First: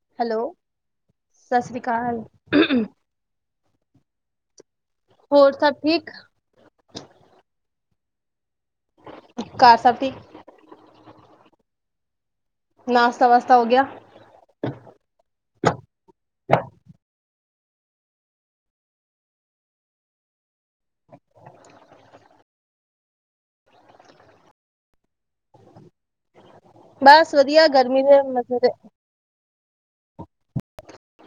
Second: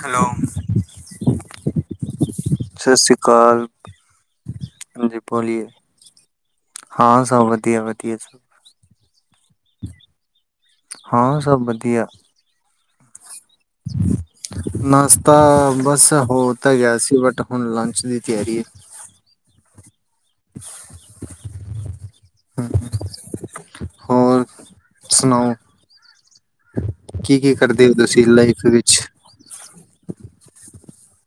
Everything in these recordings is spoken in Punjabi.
ਹੈਲੋ, ਸਤਿ ਸ੍ਰੀ ਅਕਾਲ ਸਤਿ ਸ਼੍ਰੀ ਅਕਾਲ। [inaudible] ਹਾਂਜੀ ਹੋਰ ਬੋਲੀਏ, ਸਭ ਠੀਕ ਹਾਂ ਸਭ ਵਧੀਆ-ਵਧ। [unintelligible] ਘਰ ਸਭ ਠੀਕ? ਹਾਂ ਸਭ ਵਧੀਆ। ਨਾਸ਼ਤਾ ਵਾਸ ਤਾ ਹੋ ਗਿਆ। ਤਾ ਬਸ ਤਾ ਹੋ ਤਾਂ ਗਿਆ ਸੀ ਬਟ ਹੁਨ ਲੰਚ ਦੀ ਤਿਆਰੀ ਏ। [inaudible] ਹੂੰ, ਹੂੰ, ਹੋਰ, ਸੁਨਾਓ। ਬਸ ਕੀ-ਕੀ ਵਧੀਆ ਕਰਦੇ ਹੋ ਗਰਮੀ ਦੇ ਤੁਸੀਂ ਲਾਈਫ ਦੇ ਮਜ਼ੇ ਵਿੱਚ?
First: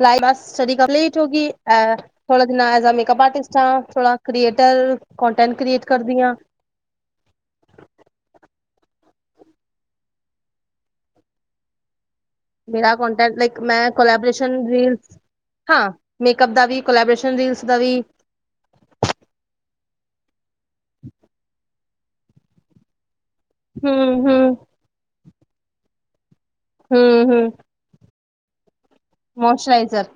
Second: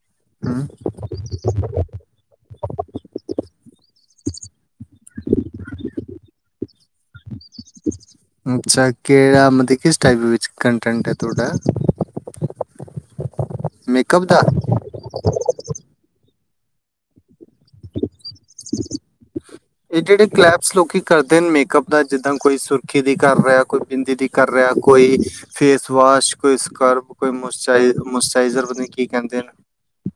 ਲਾਈ ਬਸ ਹਮ ਸਟੱਡੀ ਕੰਪਲੀਟ ਹੋਗੀ ਐਹ ਥੋੜ੍ਹਾ ਜਿਨ੍ਹਾਂ ਐਜ਼ ਆ ਮੇਕਅੱਪ ਆਰਟਿਸਟ ਆਂ, ਥੋੜਾ ਕ੍ਰੀਏਟਰ, ਕੋਟੈਂਟ ਕ੍ਰੀਏਟ ਕਰਦੀ ਆਂ। ਅੱਛਾ, ਕਿਹੜਾ ਮਤਲਬ ਕਿਸ ਟਾਈਪ ਦੇ ਵਿੱਚ ਕੰਨਟੈਂਟ ਹੈ ਤੁਹਾਡਾ? ਮੇਰਾ ਕੋਂਟੈਨਟ ਲਾਈਕ ਮੈਂ ਮੇਕਅਪ ਦਾ ਕੋਲੇਬੋਰੇਸ਼ਨ ਰੀਲ ਹਾਂ ਮ ਦਾ ਵੀ ਕੋਲੈਬੋੇਸ਼ਨ ਰੀਲਸ ਦਾ ਵੀ, [unintelligible] ਇਹ, ਇਹ ਕਲੈਬ ਲੋਕ ਕਰਦੇ ਨੇ ਮੇਕਅਪ ਜਿੱਦਾਂ ਕੋਈ ਸੁਰਖੀ ਦੀ ਕਰ ਰਿਹਾ ਕੋਈ ਬਿੰਦ ਹਮ ਦੀ ਕਰ ਹਮ ਰਿਹਾ ਕੋਈ ਫੇਸ ਵਿਸ਼ਵਾਸ। ਕੋਈ ਸਕਰਫ ਹਮ ਕੋਈ ਹਮ ਮਚਾਈ ਮਇਚਰਾਈਜ਼ਰ ਬਣੀ ਕੀ ਕਹਿੰਦੇਦਾਂ ਮੋਇਸਚਰਾਈਜ਼ਰ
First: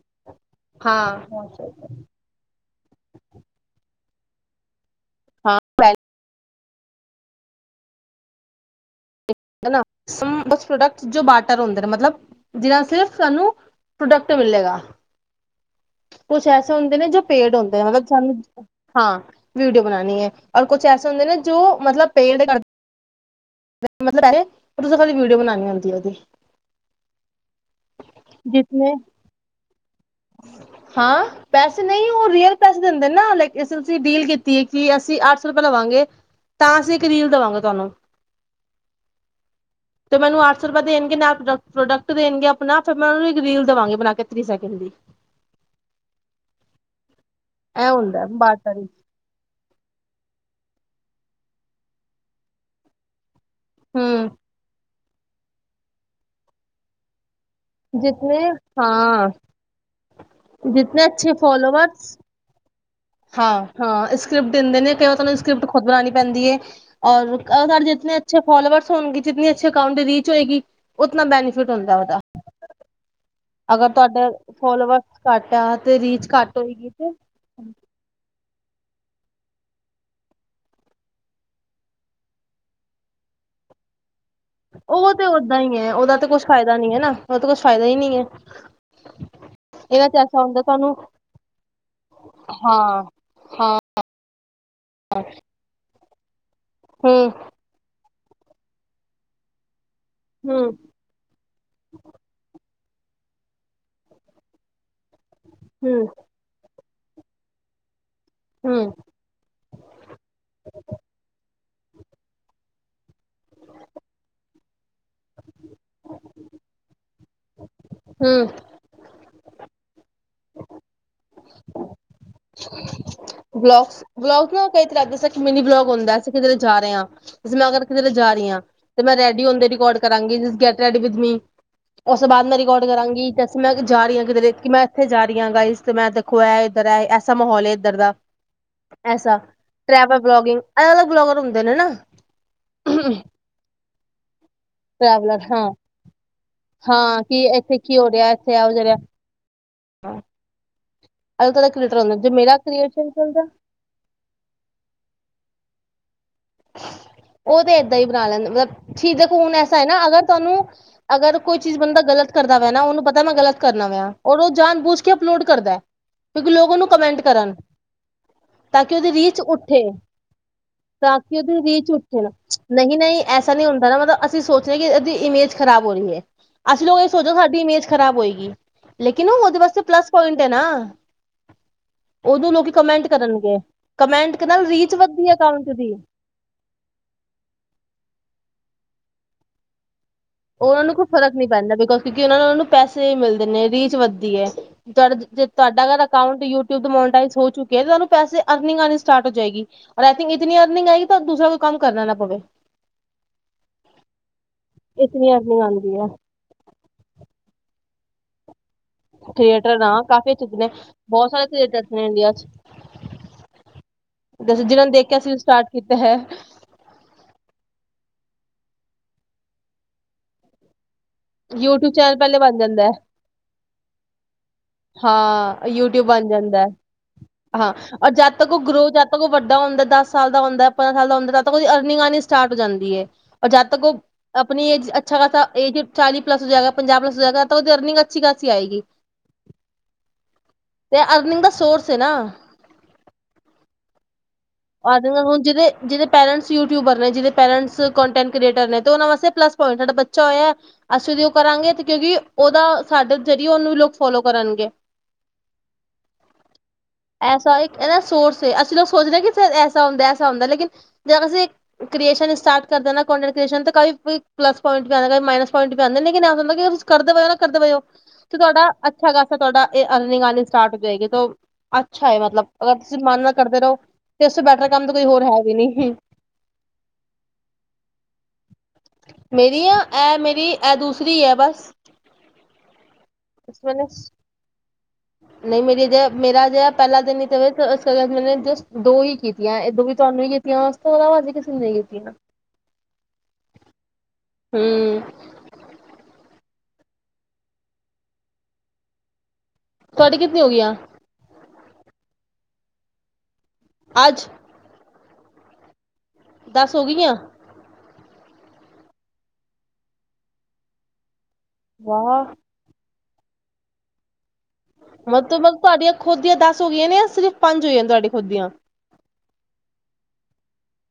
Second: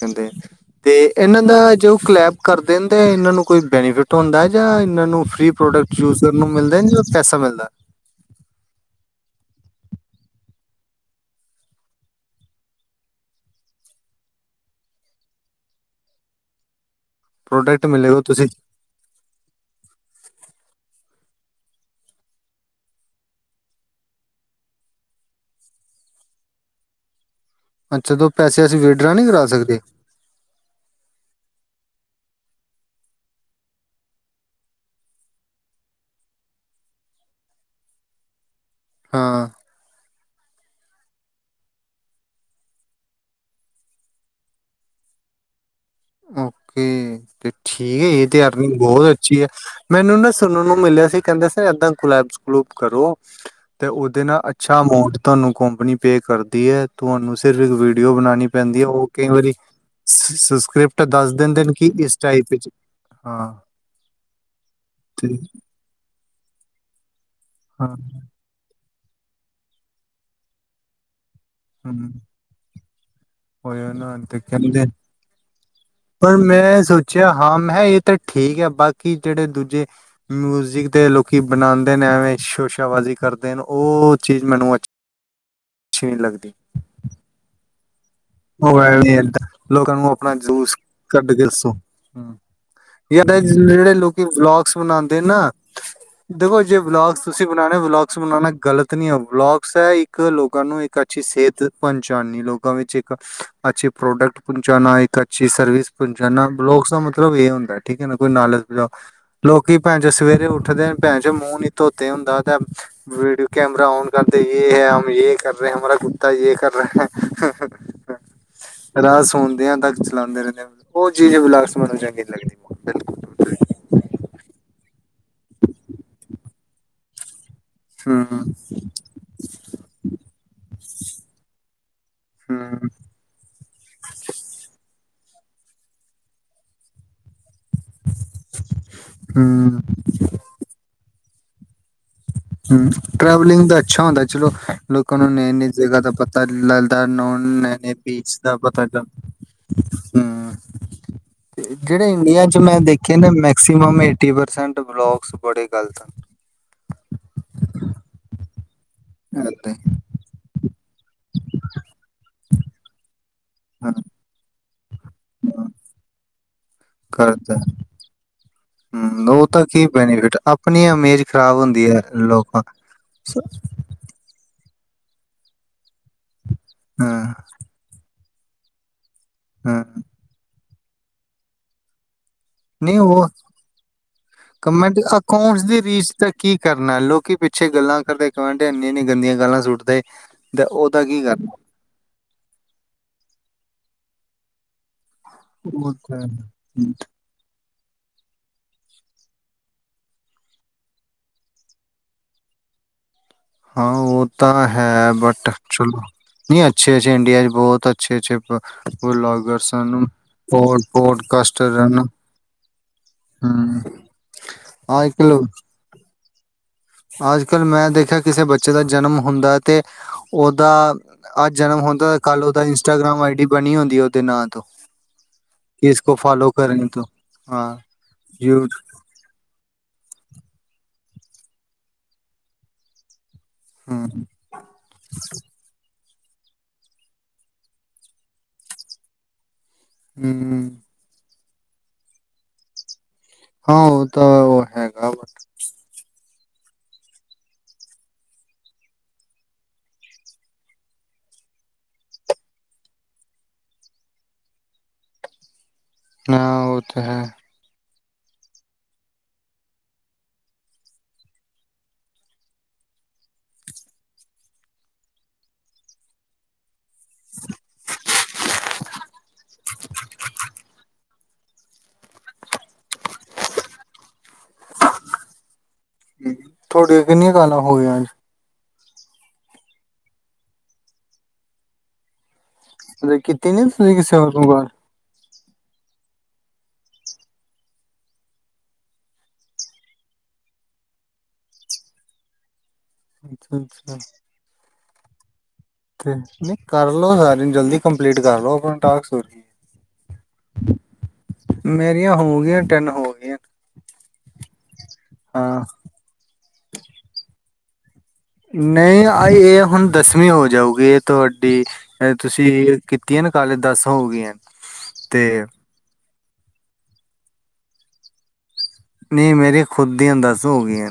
ਕਹਿੰਦੇ ਤੇ ਇਹਨਾਂ ਹਾਂ ਦਾ ਟੈਪ ਕਰਦੇ ਹਨ ਤੇ ਇਹਨਾਂ ਨੂੰ ਕੋਈ ਬੈਨੀਫਿਟ ਹੁੰਦਾ ਹੈ। ਜਾਂ ਮੈਨੂੰ ਫ੍ਰਰੀ ਹਾਂ ਪ੍ਰੋਡਕਟ ਯੂਜ ਕਰਨ ਨੂੰ ਮਿਲਦਾ ਲਦੀ ਪੈਸਾ ਮਿਲਦਾ- ਕਟ ਜੋ ਬਾਰਟਰ ਹੁੰਦੇ ਮਤਲਬ ਜਿਨਾ ਸਿਰਫ ਸਾਨੂੰ ਪ੍ਰੋਡਕਟ ਮਿਲੇਗਾ ਕੁਛ ਐਸਾ ਹੁੰ ਜੋ ਪੇਡ ਹੁੰਦੇ ਪ੍ਰੋਡਕਟ ਮਤਲਬ ਮਿਲੇਗਾ ਸਾਨੂੰ ਤੁਸੀਂ ਹਾਂ ਵੀਡੀਓ ਬਣਾਉਣੀ ਹੈ। ਔਰ ਕੁਛ ਐ ਹੁੰਦੇ ਨੇ ਜੋ ਮਤਲਬ ਪੇੜ ਕਰਦੇ ਮਤਲਬ ਹੈ ਤੁਸੀਂ ਖੀ ਵੀਡੀਓ ਬਣਾਉਣੀ ਆੁੰਦੀ ਉਹਦੀ। ਅੱਛਾ ਤਾਂ ਪੈਸੇ ਅਸੀਂ ਜਿਸਨੇ ਵਿਡ ਡ੍ਰ ਨਹੀਂੀ ਕਰਾ ਸਕਦੇ ਹਾਂ ਪੈਸੇ ਨਹੀਂ ਉਹ ਰੀਅਲ ਪੈਸੇ ਦਿੰਦੇ ਨਾ ਲ ਇਸ ਅਸੀਂ ਡੀਲ ਕੀਤੀ ਹੈ ਕਿ ਅਸੀਂ ਅੱਠ ਸੌ ਰੁਪਆ ਲਵਾਂਗੇ ਤਾਂ ਅਸੀਂ ਇੱਕ ਰੀਲ ਦੇਵਾਂਗੇ ਤੁਹਾਨੂੰ। ਹਾਂ। ਤੇ ਮੈਨੂੰ ਅੱਠ ਸੌ ਰੁਪਏ ਦੇਣਗੇ ਨਾਲੋ ਪ੍ਰੋਡਕਟ ਦੇਣਗੇ ਆਪਣਾ ਫਿਰ ਮੈਂ ਉਹਨੂੰ ਇੱਕ ਰੀਲ ਦੇਵਾਂਗੀ ਬਣਾ ਕੇ ਤੀਹ ਸੈਕਿੰਡ ਦੀ। ਓ ਤੇ ਠੀਕ ਹੈ ਹੁੰਦਾ ਇਹ ਤੇ ਅਰਨਿੰਗ ਬਾਰਦਾਰੀ ਬਹੁਤ ਅੱਛੀ ਹੈ ਮੈਨੂੰ ਨਾ ਸੁਣਨ ਨੂੰ ਮਿਲਿਆ ਸੀ ਕਹਿੰਦੇ ਸੀ ਨਾ ਇਏਦਾਂ ਗੁਲਾਬ ਗਲੂਬ ਕਰੋ ਤੇ ਉਹਦੇ ਹੂੰ ਨਾਲ ਅੱਛਾ ਅਮਾਡ ਤੁਹਾਨੂੰ ਕੰਪਨੀ ਪੇ ਕਰਦੀ ਹੈ ਤੁਹਾਨੂੰ ਸਿਰ ਇੱਕ ਵੀਡੀਓ ਬਣਾਉਣੀ ਜਿਤਨੇ ਪੈਂਦੀ ਹੈ। ਉਹ ਹਾਂ ਕਈ ਵਾਰੀ ਸਕ੍ਰਿਪਟ ਜਿਤਨੇ ਦੱਸ ਦਿੰਦੇ ਨੇ ਕਿ ਇਸ ਟਾਈਪ ਵਿੱਚ ਹਾਂ, ਹਾਂ ਸਕ੍ਰਿਪਟ ਦਿੰਦੇ ਨੇ ਕਈ ਤੇ ਤੁਹਾਨੂੰ ਸਕ੍ਰਿਪਟ ਖੁਦ ਬਣਾਣੀ ਪੈਂਦੀ ਹੈ ਔਰ। ਅ ਸਰ ਹਾਂ ਜੇ ਅੱਛੇ ਫੋਲੋਵਰ ਹੋਣਗੇ ਜਿੰਨੀ ਅੱਛੇ ਅਕਾਊਂਟ ਰੀਚ ਹੋਏਗੀ। ਕਿਤਨਾ ਬੈਨੀਫਿਟ ਹੁੰਦਾ ਹਮ ਉਹਦਾ ਅਗਰ ਹੋਇਆ ਨਾ ਤੁਹਾਡਾ ਤੇ ਕਹਿੰਦੇ ਫੋਲੋਵਰਸ ਘੱਟ ਆ ਤੇ ਰੀਚ ਪਰ ਘੱਟ ਮੈਂ ਹੋਏਗੀ ਤੇ ਸੋਚਿਆ ਹਾਂ ਮੈਂ ਕਿਹਾ ਇਹ ਤਾਂ ਠੀਕ ਹੈ ਬਾਕੀ ਜਿਹੜੇ ਦੂਜੇ ਮਿਊਜਿਕ ਦੇ ਲੋਕੀ ਬਣਾਉਂਦੇ ਨੇ ਐਵੇਂ ਸ਼ੋਸ਼ਾਾਬਾਜ਼ੀ ਕਰਦੇ ਨੇ ਉਹ ਚੀਜ਼ ਮੈਨੂੰ ਉਹ ਤੇ ਓਦਾਂ ਹੀ ਹੈ, ਅੱਛੀ ਨਹੀਂ ਉਹਦਾ ਤਾਂ ਕੁਛ ਲੱਗਦੀ ਫਾਇਦਾ ਨੀ ਹੈ ਨਾ ਉਹ ਤਾਂ ਕੁਛ ਫਾਇਦਾ ਹੀ ਨਹੀਂ। ਹੈ ਉਹ ਇਦ ਲੋਕਾਂ ਇਹਨਾਂ ਨੂੰ ਚ ਆਪਣਾ ਐਸਾ ਹੁੰਦਾ ਜੂਸ ਤੁਹਾਨੂੰ ਕੱਢ ਕੇ ਦੱਸੋ, ਹੂੰ ਹਾਂ-ਹਾਂ ਜਿਹੜੇ ਲੋਕੀ ਵਲੋਗਸ ਬਨਾਉਦੇ ਨਾ। ਦੇਖੋ, ਜੇ ਬਲੋਗ ਤੁਸੀਂ ਬਣਾਉਣੇ ਬਲੋਗ। ਬਨਾਉਣਾ ਗਲਤ ਨੀ ਹੈ, ਉਹ ਬਲੋਕਸ ਹੈ ਇੱਕ ਇੱਕ ਲੋਕਾਂ ਨੂੰ ਇੱਕ ਅੱਛੀ ਸਿਹਤ ਪਹਚਾਣਨੀ ਲੋਗੀ। ਕਮੀ ਚ, ਅੱਛੇ ਪ੍ਰੋਡੇਕਟ ਪਹੁੰਚਾਨਾ ਇੱਕ ਅੱਛਾ ਅੱਛੀ ਸਰਵਿਸ ਹੂੰ-ਹੂੰ-ਹੂੰ-ਹੂੰ-ਹੂੰ ਪਹੁੰਚਾਨਾ ਬਲੋਕ, ਮਤਲਬ ਇਹ ਹੁੰਦਾ ਠੀਕ ਹੈ ਨਾ ਕੋਈ ਨਾਲ ਜਾਓ ਲੋਕੀ ਭੈਣ ਚ ਸਵੇਰੇ ਉੱਠਦੇ ਭੈਣ ਚ ਮੂੰਹ ਨੀ ਧੋਤੇ ਹੁੰਦਾ ਤੇ ਵੀਡੀਓ ਕੈਮਰਾ ਔਨ ਕਰਦੇ ਹੈ ਯੇ ਕਰ ਰਹੇ ਹਮਾਰਾ ਕੁੱਤਾ ਯੇ ਕਰ ਰਿਹਾ। ਰਾਹ ਸੁਣਦੇ ਹਾਂ ਤਾਂ ਚਲਾਦੇ ਰਹਿੰਦੇ ਉਹ ਚੀਜ਼ ਬਸ ਮੈਨੂੰ ਚੰਗੀ ਲੱਗਦੀ। ਬਲੋਕਸ ਬਲੋਗਸ ਨਾ [unintelligible] ਮਿਨੀ ਬਲੋਗ ਹੁੰਦਾ ਸੀ ਕਿਤੇ ਜਾ ਰਿਹਾ। ਜ ਮੈਂ ਅਰ ਕਿ ਜਾ ਰਹੀ ਹਾਂ ਤੇ ਮੈਂ ਰੈਡੀਓ ਰਿਕਾਰਡ ਕਰਾਂਗੀ, ਜਿਸ ਗੈਟ ਰੈਡੀ ਵਿਦ ਮੀ ਉਸ ਤੋਂ ਬਾਅਦ ਮੈਂ ਰਿਕਾਰਡ ਕਰਾਂਗੀ ਮੈਂ ਜਾ ਰਹੀ ਹਾਂ ਕਿ ਮੈਂ ਇੱਥੇ ਜਾ ਰਹੀਆਂ ਗਾਈਸ ਇਸ ਤੇ ਮੈਂ ਦੇਖੋ ਹੈ, ਇੱਧਰ ਹੈ ਐਸਾ ਮਾਹੌਲ ਐ। ਇਧਰ ਦਾ ਐਸਾ ਟੈਵਲ ਬਲੋਗਿੰਗ ਅਲੱਗ ਅਲੱਗ ਬਲੋਗਰ ਹੁੰ ਹੁੰਦੇ ਨੇ ਨਾ, ਹੂੰ, ਟਰੈਵਲਿੰਗ ਦਾ ਅੱਛਾ ਹੁੰਦਾ ਚਲੋ। ਲੋਕਾਂ ਨੂੰ ਟਰੈਵਲਰ ਨ ਹਾਂ ਨ ਜਗ੍ਹਾ ਦਾ ਪਤਾ ਲਗਦਾ ਨ ਹਾਂ ਕਿ ਨ ਇੱਥੇ ਨ ਬੀਚ ਦਾ ਪਤਾ ਹਾਂ, ਹੂੰ ਜਿਹੜੇ ਇੰਡੀਆ ਚ ਮੈਂ ਦੇਖੇ ਨਾ ਚੱਲਦਾ ਮੈਕਸੀਮ ਏਟੀ ਪਰਸੈਂਟ ਬਲੋਗਸ ਬੜੀ ਗੱਲ ਤਾ, ਉਹ ਤੇ ਏਦਾਂ ਹੀ ਬਣਾ ਲੈਂਦਾ ਮਤਲਬ। ਠੀਕ ਦੇਖੋ ਹਨ। ਹੁਣ ਏਦਾਂ ਐਸਾ ਹੈ, ਈ, ਨਾ ਅਗਰ ਤੁਹਾਨੂੰ ਅਗਰ ਕੋਈ ਚੀਜ਼ ਬੰਦਾ ਗਲਤ ਕਰਦਾ ਵੈ ਨਾ ਉਹਨੂੰ ਪਤਾ ਮੈਂ ਗਲਤ ਕਰਨਾ ਹਾਂ ਪਿਆ ਉਹਨੂੰ, ਜਾਣ ਬੂਝ ਕੇ ਅਪਲੋਡ ਹਾਂ ਕਰਦਾ। ਕਿ ਲੋਕ ਉਹਨੂੰ ਕਮੈਂਟ ਕਰਨ ਕਰਦਾ ਤਾਂ ਕਿ ਉਹਦੀ ਹੂੰ ਉਹ ਤਾਂ ਕੀ ਬੈਨੀਫਿਟ ਆਪਣੀ ਅਮੀਰੀ ਕਿ ਉਹਦੀ ਰੀਝ ਉੱਠੇ ਨਾ ਨਹੀਂ ਐਸਾ ਨਹੀਂ ਹੁੰਦਾ ਨਾ ਮਤਲਬ ਅਸੀਂ ਸੋਚਾਂ ਇਹ ਇਮੇਜ ਖਰਾਬ ਹੋ ਰਹੀ ਏ, ਅਸੀਂ ਲੋਕ ਇਹ ਹਾਂ, ਸੋਚੋ ਸਾਡੀ ਇਮੇਜ ਖਰਾਬ ਹੋਏਗੀ। ਕੀ। ਲੇਕਿਨ ਉਹਦੇ ਵਾਸਤੇ ਹਾਂ ਪਲੱਸ ਪੁਆਇੰਟ ਹੈ ਨਾ। ਉਦੋਂ ਲੋਕ ਨਹੀਂ ਕਮੈਂਟ ਉਹ ਕਰਨ ਗੇ ਕਮੈਂਟ ਨਾਲ ਰੀਚ ਵੱਧਦੀ ਹੈ ਅਕਾਊਂਟ ਦੀ। ਤਾਂ ਕੀ ਕਰਨਾ ਲੋਕੀ ਪਿੱਛੇ ਗੱਲਾਂ ਕਰਦੇ, ਕਮੈਂਟ ਇੰਨੀ-ਇੰਨੀ ਗੰਦੀਆਂ ਗੱਲਾਂ ਸੁੱਟਦੇ। ਤੇ ਉਹਨਾਂ ਨੂੰ ਉਹਦਾ ਕੋਈ ਕੀ ਫ਼ਰਕ ਨਹੀਂ ਕਰਨਾ ਪੈਂਦਾ ਬਿਕੋਜ ਕਿਉਂਕਿ ਉਹ ਨੂੰ ਉਹਨਾਂ ਨੂੰ ਪੈਸੇ ਮਿਲਦੇ ਨੇ ਰੀਚ ਵਧ ਧੀ ਏ ਤੁਹਾਡਾ ਜੇ ਉਹ ਤੁਹਾਡਾ ਤਾਂ ਅਕਾਊਟ ਯੂਟਿਬ ਹੂੰ ਮੋਰਟਾਜ਼ ਹੋ ਚੁਕ ਕਿ ਤੁਹਾਨੂੰ ਪੈਸੇ ਅਰਨਿੰਗ ਆਣੀ ਸਟਾਰਟ ਹੋ ਜਾਏਗੀ ਔਰ ਐਸ਼ੀ ਇਤਨੀ ਅਰਨਿੰਗ ਆਏਗੀ ਦੂਸਰਾ ਕੋਈ ਕੰਮ ਕਰਨਾ ਨਾ ਪਵੇ ਹਾਂ ਉਹ ਤਾਂ ਹੈ ਇਤਨੀ ਬਟ ਅਰਨਿੰਗ ਆਉਂਦੀ ਚਲੋ ਹੈ। ਨੀ ਅੱਛੇ-ਅੱਛੇ ਇੰਡੀਆ ਚ ਬਹੁਤ ਛੇ-ਛੇ ਪ ਥੀਏਟਰ ਆ ਕਾਫੀ ਅੱਛੇ- ਅੱਛੇ ਨੇ ਪੋਡ ਬਹੁਤ ਸਾਰੇ ਪੋਡਕਾਸਟਰ ਥੀਏਟਰ ਹਨ ਨੇ ਇੰਡੀਆ ਚ ਹੂੰ ਜਿਹਨਾਂ ਨੇ ਦੇਖਿਆ ਅਸੀਂ ਸਟਾਰਟ ਕੀਤਾ ਹੈ। ਅੱਜ ਕੱਲ ਮੈਂ ਦੇਖਿਆ ਕਿਸੇ ਬੱਚੇ ਦਾ ਜਨਮ ਹੁੰਦਾ ਹੈ, ਤੇ ਉਹਦਾ ਅਹ ਜਨਮ ਯੂਟਿਊਬ ਹੁੰਦਾ ਚੈਨਲ ਪਹਿਲੇ ਕੱਲ ਬਣ ਉਹਦਾ ਜਾਂਦਾ ਹੈ ਇੰਸਟਾਗ੍ਰਾਮ ਆਈ ਡੀ ਬਣੀ ਹੁੰਦੀ, ਉਹਦੇ ਨਾਂ ਤੋਂ ਹਾਂ ਇਸ ਯੂਟਿਊਬ ਕੋ ਬਣ ਫਾਲੋ ਜਾਂਦਾ ਏ ਕਰਨ ਤੋਂ ਹਾਂ ਔਰ ਜਦ ਤੱਕ ਉਹ ਯੂ ਗਰੋ ਜਦ ਤੱਕ ਉਹ ਵੱਡਾ ਹੁੰਦਾ ਦਸ ਸਾਲ ਦਾ ਹੁੰਦਾ ਪੰਦਰਾਂ ਸਾਲ ਦਾ ਹੁੰਦਾ ਤੱਦ ਤੱਕ ਉਦੀ ਅਰਨਿੰਗ ਆਣੀ ਸਟਾਰਟ ਹੋ ਜਾਂਦੀ ਏ। ਔਰ ਜਦ ਤੱਕ ਉਹ ਹੂੰ ਆਪਣੀ ਏਜ ਚ ਅੱਛਾ ਖਾਸਾ ਏਜ ਚਾਲੀ ਪਲੱਸ ਹੋ ਜਾਏਗਾ, ਪੰਜਾਹ ਪਲੱਸ ਹੋ ਜਾਏਗਾ ਤਾਂ ਉਹਦੀ ਅਰਨਿੰਗ ਅੱਛੀ ਖਾਸੀ ਆਏਗੀ। ਹੂੰ-ਹੂੰ। ਤੇ ਅਰਨਿੰਗ ਦਾ ਸੋਰਸ ਏ ਨਾ ਹਾਂ ਓ ਆ ਦੇ ਹੁਣ ਜਿਹਦੇ-ਜਿਹਦੇ ਪੇਰੈਂਟਸ ਯੂਟਿਊਬਰ ਨੇ ਜਿਹਦੇ ਪੇਰੈਂਟਸ ਕੋਂਟੈਟ ਕ੍ਰੀਏਟਰ ਨੇ ਅਤੇ ਉਹਨਾਂ ਵਾਸਤੇ ਪਲੱਸ ਪੁਆਇੰਟ ਸਾਡਾ ਬੱਚਾ ਹੋਇਆ। ਅਸੀਂ ਉਹਦੀ ਉਹ ਕਰਾਂਗੇ ਅਤੇ ਕਿਉਂਕਿ ਉਹਦਾ ਸਾਡੇ ਜ਼ਰੀਏ ਉਹਨੂੰ ਵੀ ਲੋਕ ਫੋਲੋ ਕਰਨਗੇ। ਹਾਂ ਉਹ ਤਾਂ ਹੈ। ਇਦਾ ਸੋਰਸ ਏ ਅਸੀਂ ਲੋਕ ਸੋਚਦੇ ਹਾਂ। ਐਸਾ ਹੁੰਦਾ ਐਸਾ ਹੁੰਦਾ ਲੇਕਿਨ ਜੇ ਅਸੀਂ ਕ੍ਰੀਏਸ਼ਨ ਸਟਾਰਟ ਕਰੋਂਟਟ੍ਰਸ਼ਨ ਕ ਪਲੱਸ ਪੁਆਇੰਟ ਵੀ ਆਂਦਾ, ਮਾਈਨਸਆਇੰਟ ਵੀ ਆਂਦਾ ਹੁੰਦਾ ਕਰਦੇ ਪਏ ਨਾ ਕਰਦੇ ਪਏਓ ਤੇ ਤੁਹਾਡਾ ਅੱਛਾ ਖਾਸਾ ਤੁਹਾਡਾ ਏ ਅਰਨਿੰਗ ਆਉਣੀ ਸਟਾਰਟ ਹੋ ਜਾਏਗੀ ਤੋ ਅੱਛਾ ਹੈ ਮਤਲਬ ਅਗਰ ਤੁਸੀਂ ਮਨ ਨਾਲ ਕਰਦੇ ਰਹੋ ਤੇ ਇਸ ਬੈਟਰ ਕੰਮ ਤਾਂ ਕੋਈ ਹੋਰ ਹੈ ਵੀ ਨੀ ਤੁਹਾਡੀਆਂ ਕਿੰਨੀਆਂ ਕਾਲਾਂ ਹੋ ਗਈਆਂ ਅੱਜ ਮੇਰੀ ਆ ਇਹ ਮੇਰੀ ਇਹ ਦੂਸਰੀ ਐ ਬਸ [unintelligible] ਕੀਤੀ ਨੀ ਮੈਨੇ ਤੁਸੀਂ ਕਿਸੇ ਹੋਰ ਨੂੰ ਕਾਲ ਨਹੀਂ ਮੇਰੀ ਜ ਮੇਰਾ ਜਿਹਾ ਪਹਿਲਾ ਦਿਨ ਹੀ [unintelligible] ਜਸਟ ਦੋ ਹੀ ਕੀਤੀਆਂ ਇਹ ਦੋ ਹੀ ਤੁਹਾਨੂੰ ਹੀ ਕੀਤੀਆਂ ਉਸ ਤੋਂ ਇਲਾਵਾ ਅਜੇ ਕਿਸੇ ਨੂੰ ਨੀ ਕੀਤੀਆਂ ਅੱਛਾ-ਅੱਛਾ ਹੂੰ ਤੇ ਨਹੀਂ ਕਰਲੋ ਸਾਰੀਆਂ ਨੂੰ ਜਲਦੀ ਕੰਪਲੀਟ ਕਰ ਲੋ ਆਪਣਾ ਟਾਸਕ ਤੁਹਾਡੀ ਕਿਤਨੀ ਹੋ ਗਈਆਂ ਮੇਰੀਆਂ ਹੋ ਗਈਆਂ ਤਿੰਨ ਹੋ ਗਈਆਂ ਅੱਜ ਹਾਂ ਦੱਸ ਹੋ ਗਈਆਂ? ਨਹੀਂ ਆਈ ਏ ਹੁਣ ਦਸਵੀਂ ਹੋ ਜਾਊਗੀ ਏ ਤੁਹਾਡੀ ਡੀ ਅ ਵਾਹ ਤੁਸੀਂ ਕੀਤੀਆਂ ਨੇ ਕਾਲ ਦਸ ਹੋ ਗਈਆਂ ਮਤਲਬ ਤੇ ਮਗ ਤੁਹਾਡੀਆਂ ਖੁਦ ਦੀਆਂ ਦੱਸ ਹੋ ਗਈਆਂ ਨੇ ਸਿਰਫ਼ ਪੰਜ ਹੋਈਆਂ ਤੁਹਾਡੇ ਖੁਦ ਦੀਆਂ ਨਹੀਂ ਮੇਰੀਆਂ ਖੁਦ ਦੀਆਂ ਦਸ ਹੋ ਗਈਆਂ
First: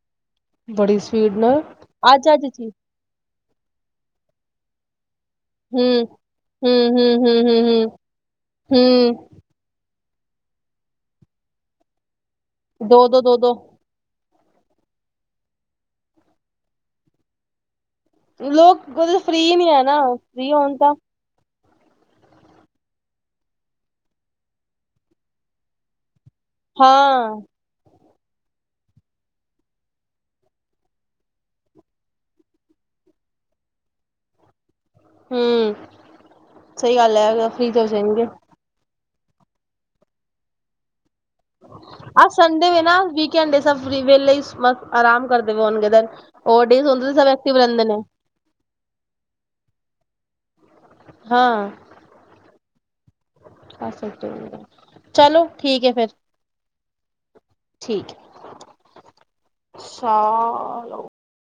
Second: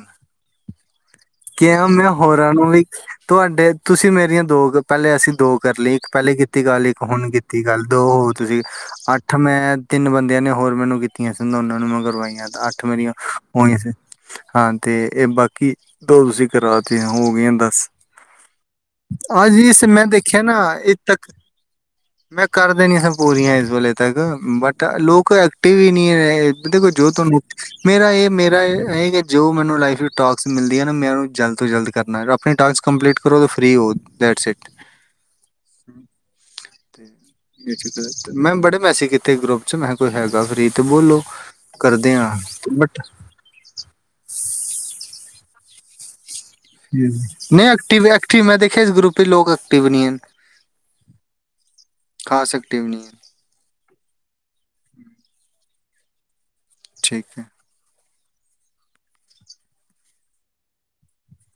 ਬੜੀ ਸ ਕਿਹਾ ਮੈਂ ਹੋਰਾਂ ਨੂੰ ਵੀ ਤੁਹਾਡੇ ਤੁਸੀਂ ਮੇਰੀਆਂ ਦੋ ਕ ਪਹਿਲੇ ਅਸੀਂ ਦੋ ਕਰ ਲਈ ਹੂੰ ਇੱਕ ਪਹਿਲੇ ਕੀਤੀ ਹੂੰ ਗੱਲ ਇੱਕ ਹੂੰ ਹੁਣ ਹੂੰ ਹੂੰ ਕੀਤੀ ਗੱਲ ਹੂੰ ਦੋ ਹੋ ਤੁਸੀਂ ਹੂੰ ਅੱਠ ਮੈਂ ਤਿੰਨ ਬੰਦਿਆਂ ਨੇ ਹੋਰ ਮੈਨੂੰ ਕੀਤੀਆਂ ਸੀ ਉਨਾਂ ਉਨਾਂ ਨੂੰ ਮੈਂ ਕਰਵਾਈਆਂ ਐ ਤਾਂ ਅੱਠ ਦੋ ਮੇਰੀਆਂ ਦੋ ਦੋ ਦੋ ਹੋਈਆਂ ਸੀ ਹਾਂ ਤੇ ਇਹ ਬਾਕੀ ਦੋ ਤੁਸੀਂ ਕਰਾ ਤੀਆਂ ਹੋ ਗਈਆਂ ਦੱਸ। ਲੋਕ [unintelligible] ਫ੍ਰਰੀ ਨੀ ਹੈ ਨਾ ਦੇਖਿਆ ਫ੍ਰਰੀ ਨਾ ਹੋਣ ਤਾਂ ਇਹ ਤੱਕ ਮੈਂ ਕਰ ਦੇਣੀਆ ਸੀ ਪੂਰੀਆਂ ਇਸ ਵੇਲੇ ਤੱਕ ਬਟ ਲੋਕ ਐਕਟਿਵ ਹੀ ਨਹੀਂ ਹੈ ਦੇਖੋ ਜੋ ਹਾਂ ਤੁਹਾਨੂੰ ਮੇਰਾ ਇਹ ਮੇਰਾ ਇਹ ਕਿ ਜੋ ਮੈਨੂੰ ਲਾਈਫ ਵਿੱਚ ਟੋਕਸ ਮਿਲ ਦੇ ਆ ਨਾ ਮੈਂ ਉਹਨੂੰ ਜਲਦ ਤੋਂ ਜਲਦ ਕਰਨਾ ਗਾ ਆਪਣੀ ਟਾਸਕ ਕੰਪਲੀਟ ਕਰੋ ਰੇ ਫ੍ਰਰੀ ਹੋ ਦੇਟਸ ਇਟ ਤੇ ਹੂੰ ਸਹੀ ਗੱਲ ਹੈ ਫ੍ਰੀ ਤੇ ਹੋ ਜਾਏਗੇ [unintelligible] ਮੈਂ ਬੜੇ ਪੈਸੇ ਕੀਤੇ ਤੇ ਗਰੁੱਪ ਚ ਮੈਂ ਕੋਈ ਹੈਗਾ ਫ੍ਰਰੀ ਤੇ ਬੋਲੋ ਕਰਦੇ ਆ ਹਾਂ ਸੰਡੇ ਦੇ ਨਾ ਬਟ ਵੀਕੇਂਡ ਸਭ ਫਰੀ ਵਹਲੇ ਸ ਆਰਾਮ ਕਰਦੇ ਵ ਹੋਣਗੇ ਹੋਰ ਡੇਜ਼ ਹੁੰਦੇ ਤੇ ਸਭ ਨਹੀਂ ਰਹਿੰਦੇ ਨੇ ਐਕਟਿਵ ਐਕਟਿਵ ਮੈਂ ਦੇਖਿਆ ਇਸ ਗਰੁੱਪ ਲੋਕ ਐਕਟਿਵ ਨੀ ਹਾਂ ਟਾਈਮ ਨਹੀਂ ਹੈ। ਕਰ ਸਕਦੇ ਹੋ ਚਲੋ ਠੀਕ ਹੈ ਫੇਰ ਠੀਕ ਹੈ। ਠੀਕ ਹੈ ਸਾ